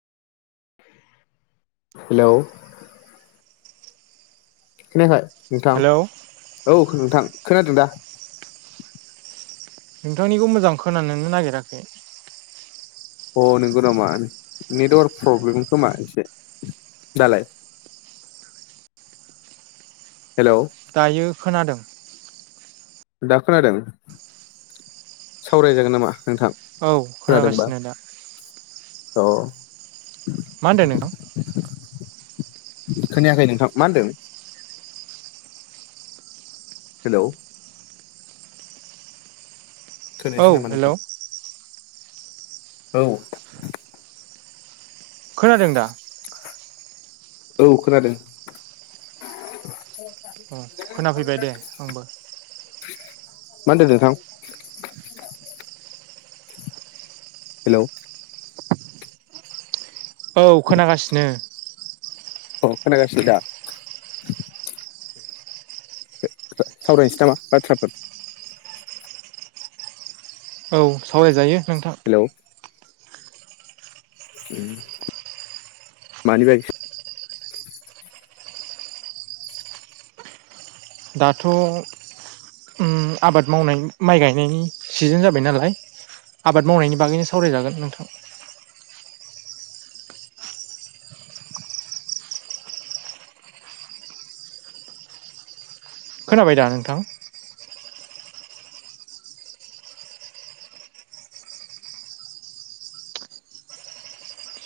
हेल' खोनायाखै नोंथां? हेलौ औ नोंथां खोनादों दा? नोंथांनिखौ मोजां खोनानोनो नागिराखै अ नंगौ नामा नेटवार्क प्रब्लेम खोमा एसे दालाय? [inaudible] दायो खोनादों। दा खोनादों? सावरायजागोन नामा? नोंथां औ खोनागासिनो दा। औ। मा होनदों नोंथां? खोनायाखै नोंथां मा होनदों? हेल' औ खोनायसै नामा हेलौ नोंथां? औ। खोनादों दा? औ खोनादों। औ खोनाफैबाय दे आंबो। मानदों नोंथां? हेल' औ खोनागासिनो। औ खोनागासिनो दा? [unintelligible] सावरायनोसै नामा बाथ्राफोर? औ सावरायजायो नोंथां। हेलौ उम मानि बागै दाथ' उम आबाद मावनायनि माइ गायनायनि सिजेन जाबाय नालाय आबाद मावनायनि बागैनो सावरायजागोन नोंथां। ज खोनाबाय दा नोंथां?